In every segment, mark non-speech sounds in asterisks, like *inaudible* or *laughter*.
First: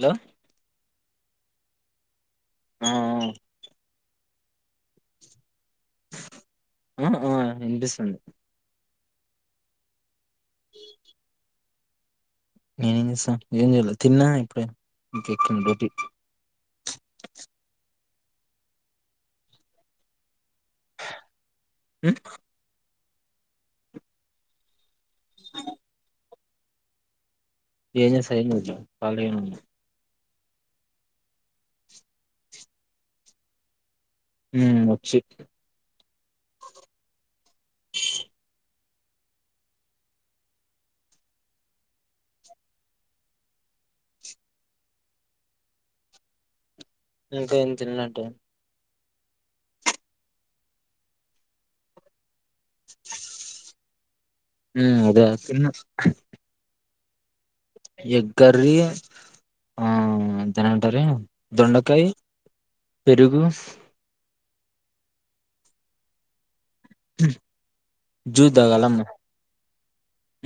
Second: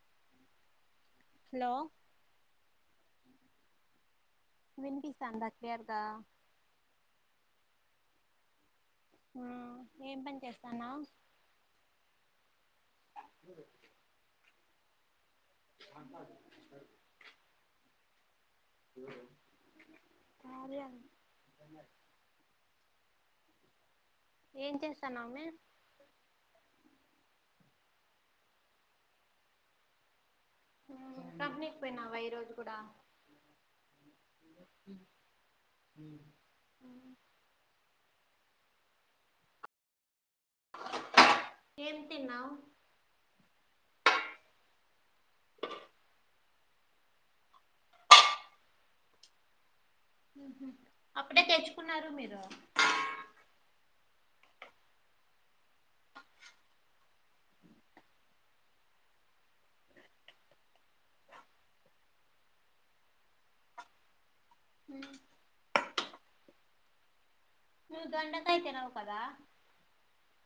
Hello hello హమ్ వినిపిస్తాంద ఏతా తంది ఆహ్ ఏం పని చేస్తన్నావ్ నేనేం చేస్తా ఏం చెయ్యలేద్ తిన్న ఇపుడే *inaudible* *unintelligible* హమ్ ఏం చేస్తన్నావు మే ఏం చేస్తా ఏం చేయాలా కలిగనే ఉన్న హమ్ పంపికిపోయినావా ఈ రోజు కూడా హమ్ వచి ఏం తిన్నావ్ ఇంకా ఏం తినలే టైమ్ అప్పుడే తెచ్చుకున్నారు మీరు హమ్ అదే తిన్న ఎగ్ కర్రీ ఆహ్ దాన్ని ఏమంటారు దొండకాయి పెరుగు హమ్ హ నువ్వు దండ కాైతే నవు కదా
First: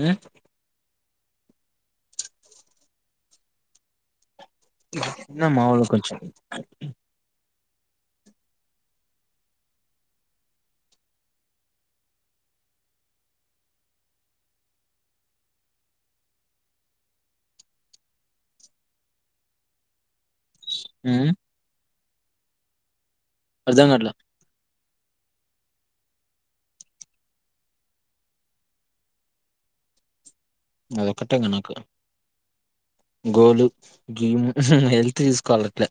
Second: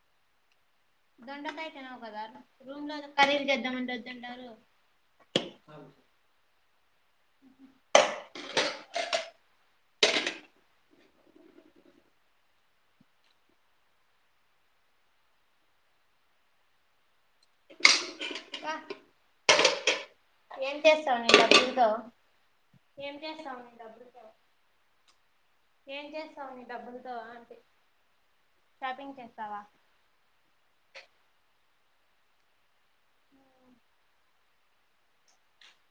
ఆ దొండల అయితేనావు కదారు రూమ్ లో కరీలి చేద్దామండ దొండారు ఇమాళ కొంచంచం ఆ ఎంత చేస్తావను ఉమ్ ఇలాల్ద ఏం చేస్తావు న అర్ధం కాట్లే డబ్బుతో ఏం చేస్తావు నీ డబ్బులతో అంటే షాపింగ్ చేస్తావా అదొక్కటేగా నాకు గోలు గీము హెల్త్ తీసుకోవాలి అట్లే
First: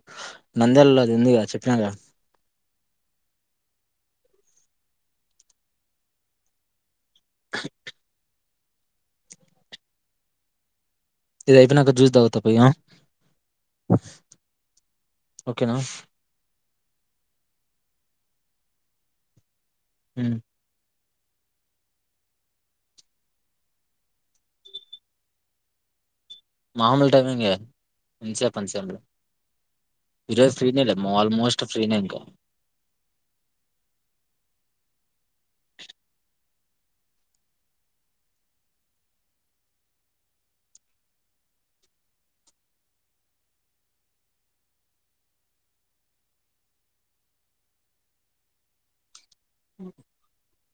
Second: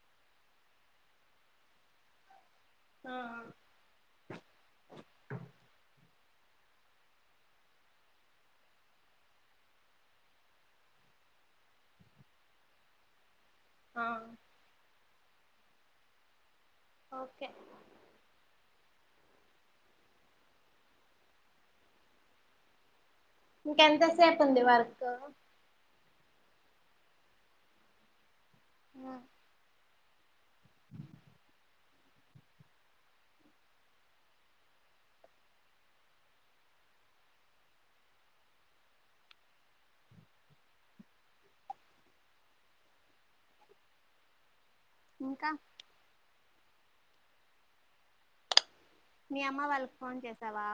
నంద్యలలో అది ఎందు క చెప్పినాక ఆ ఇదియిపోనాక చూసావు తప్ప్యా ఆ ఓకేనా ఓకే హ ఇంకెంతసేపు ఉంది వర్క్ మామలు టైమింగ్ ఇ పనించాల ఇరో ఫ్రీనిల ఆఓల్మోస్ట్ ఫ్రీన్ ఎెంగ ఇంకా మీీ అమ్మ వాళ్ళకి ఫోన్ చేసావా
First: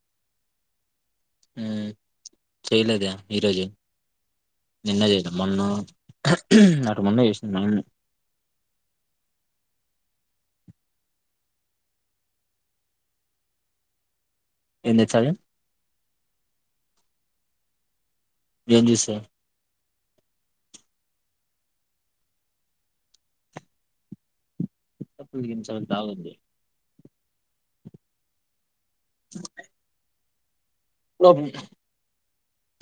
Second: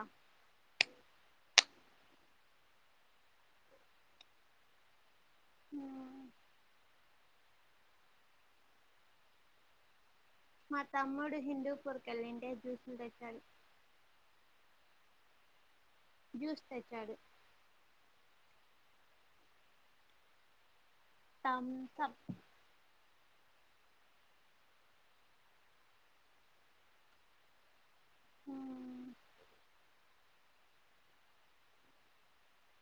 చేయలేద ఈరోజు నిన్న చే మమ మ్మ్. మన్న వేసన్నాను మా తమ్మడు హిందుూ పొర్కల్ిే జూస్లు తెచ్చారు ఎన్ని చాల జ్యూస్ తెచ్చాడు దిశ తం త తప్పుకి సంతవద్ే హ స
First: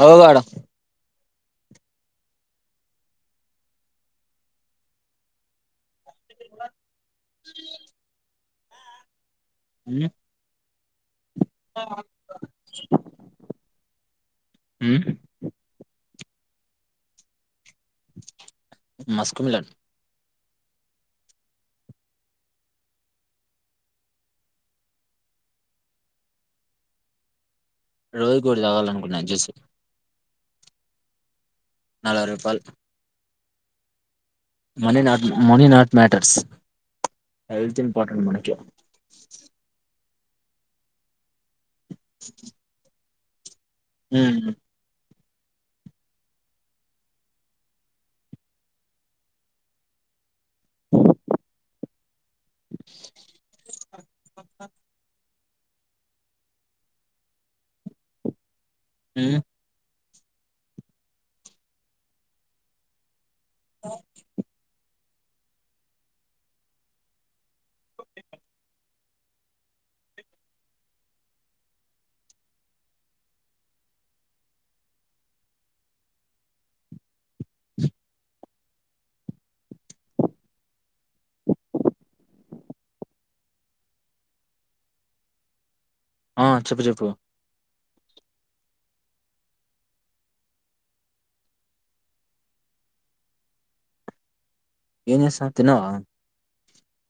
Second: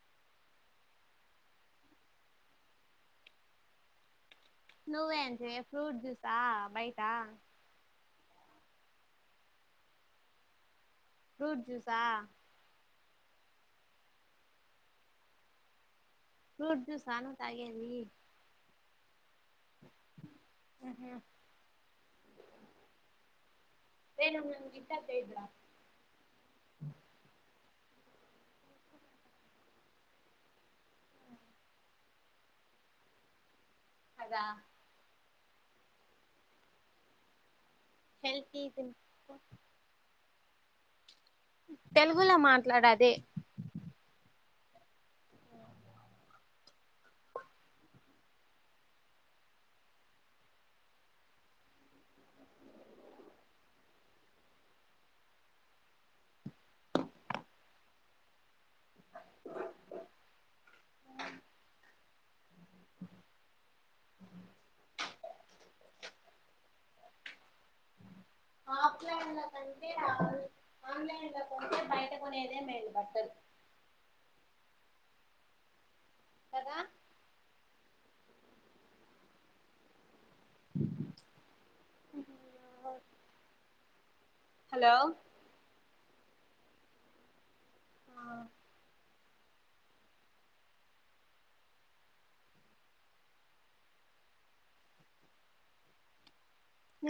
అ వాడ ను ఏం చె ఫ్రూట్ జూస్ ఆా బైటా అ ఫ్రూట్ జూసా అ ఫూడ్ సను తాగే ద్ మస్కుమిలాన్ రేయ్ నువ్వు గిట్ల చేయద్దురా రోజు ఒకటి తాగాలనుకున్నా అది చూసి నలవై రుపాల్ కదా అన్నీ నాతోనే money not matters health important మనకి హెల్తీ తెలుగులో మాట్లాడాదే ఊ ఉ ఆ ఆ ఆఫలైన్ లో కంటే ఆన్లైన్ లో కొనీదే బయట కొనేదే మేలు బట్టలు కదా అ హలో ఆ చెప్పు చెప్పు ఆ ఏం చేస్తన్నావ్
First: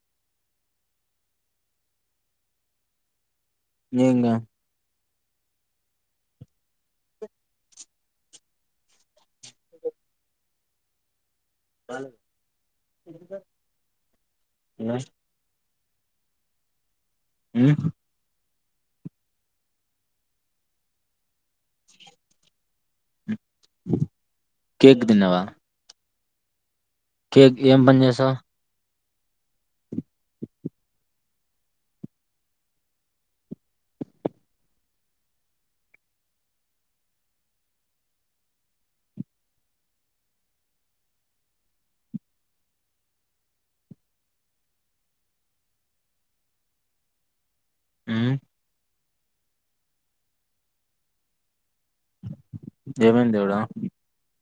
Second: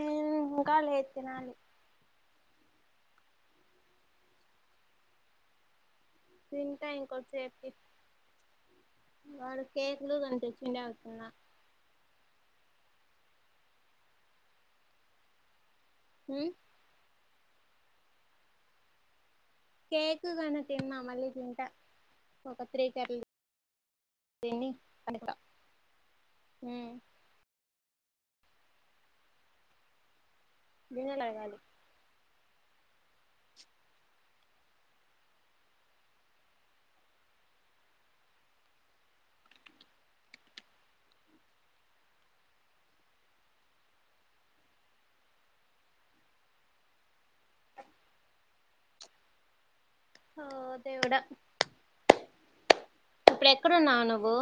ఇం ఇంకా లేదు తినాలి ఏంగా తింట ఇంకోసేపుకీ వాడు కేకులు కొంచం తెచ్చిందా అవి ఆ ఇంగా హ్మ్ హు కేకుగాను తిన్నా మళ్ళీ తింట పత్రికల్ తిని కేక్ పంట తిన్నావా హు కేక్ ఏం పని చేసావ్ నేనేలాగాలి ఉ ఆ దేవుడా ఏమైంది ఇప్పుడు దేవుడా ఎక్కడ ఉన్నావు నువ్వు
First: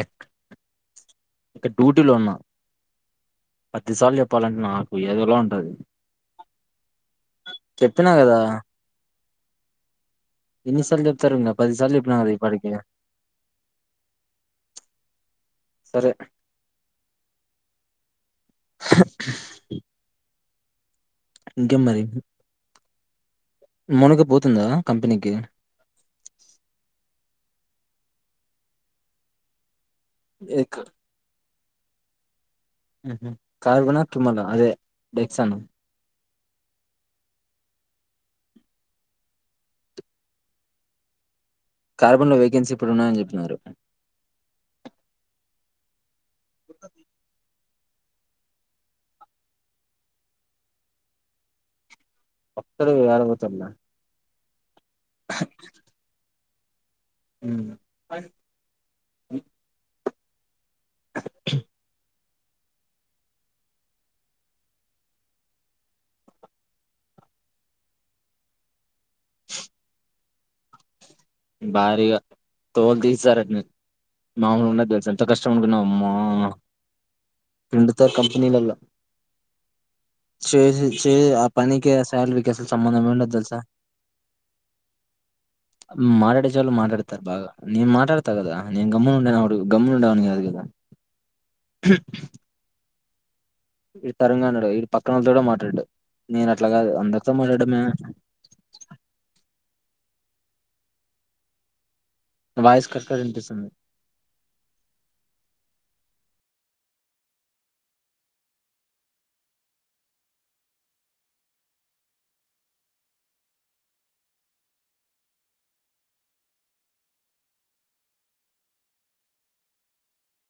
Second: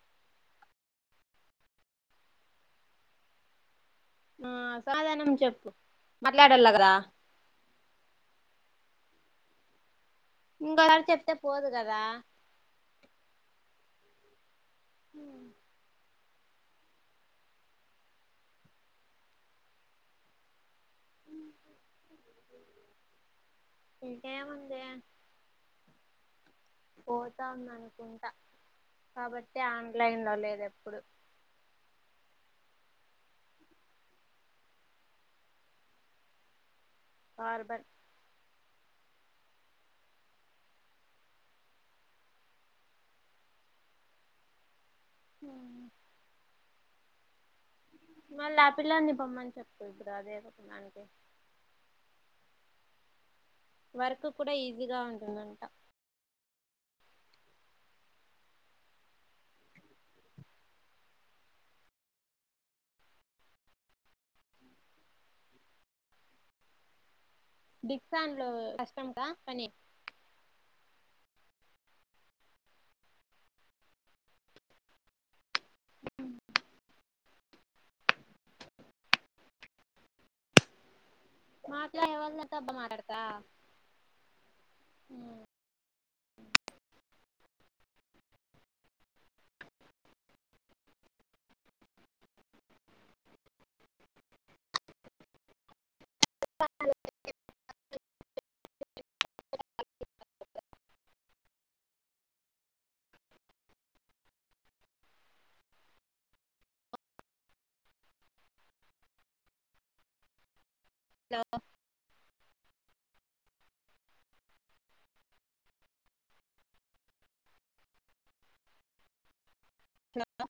ఇ క్ డ్యూటీలో ఉన్నా పదిసార్లు చెప్పాలంటే నాకు ఏదోలా ఉంటది అళ్లగదా చెప్పినా కదా ఇన్ని సార్లు ఇంకోసారి చెప్తే చెప్ఫతారు పోదు పదిసార్లు చెప్పిన కదా ఈ పాటికి హ సరే ఇంకే మరి మౌనిక పోతుందా ఇంకేముంది కంపెనీకి పోత ఉంది అనుకుంటా కాబట్టి ఆ లైన్ లో లేదు ఎక్- ఎప్పుడు ఉహ్ కార్గునా తిమల అదే బెక్సానం బోర్బోన్ కార్బన్లో వేకెన్సీ ఇప్పుడు ఉన్నాయని చెప్పినారు హమ్ మళ్ళీ ఆ పిల్లాడిని పోమని చెపు ఇప్పుడు ఏదో దానికి బాతులు *unintelligible* వర్క్ కూడా ఈ జిగ ఉంటుందంట ఉహ్ అ దీక్షన్లో కష్ట *unintelligible* పనీ భారీగా తోల్ తీసారండి మాముూలుగా ఉన్నడు తెలుస ఎంత కష్టం చనుగున అమ్మా పిండుతారు కంపెనీలలా *unintelligible* చే ఆ పనికి ఆ మాట్లాడే సాలరీకి వాళ్ళంతా అసలు బా సంబంధం ఎ మాట్లాడతా ఉండదు తెలుసా మాట్లాడితే చాలు మాట్లాడతారు బాగా నేను మాట్లాడతా కదా. నేను గమ్మున ఉండానుడు గమ్మున ఉండడావని కాదు కదా. ఈడు తెలంగాణ ఓడు ఇ పక్కనళతోనే కూడా మాట్లాడడు నేను అట్లా కాదు అందరితో మాలాడమే మీ వాయిస్ కాస్త వినిపిస్తుంది. Hello hello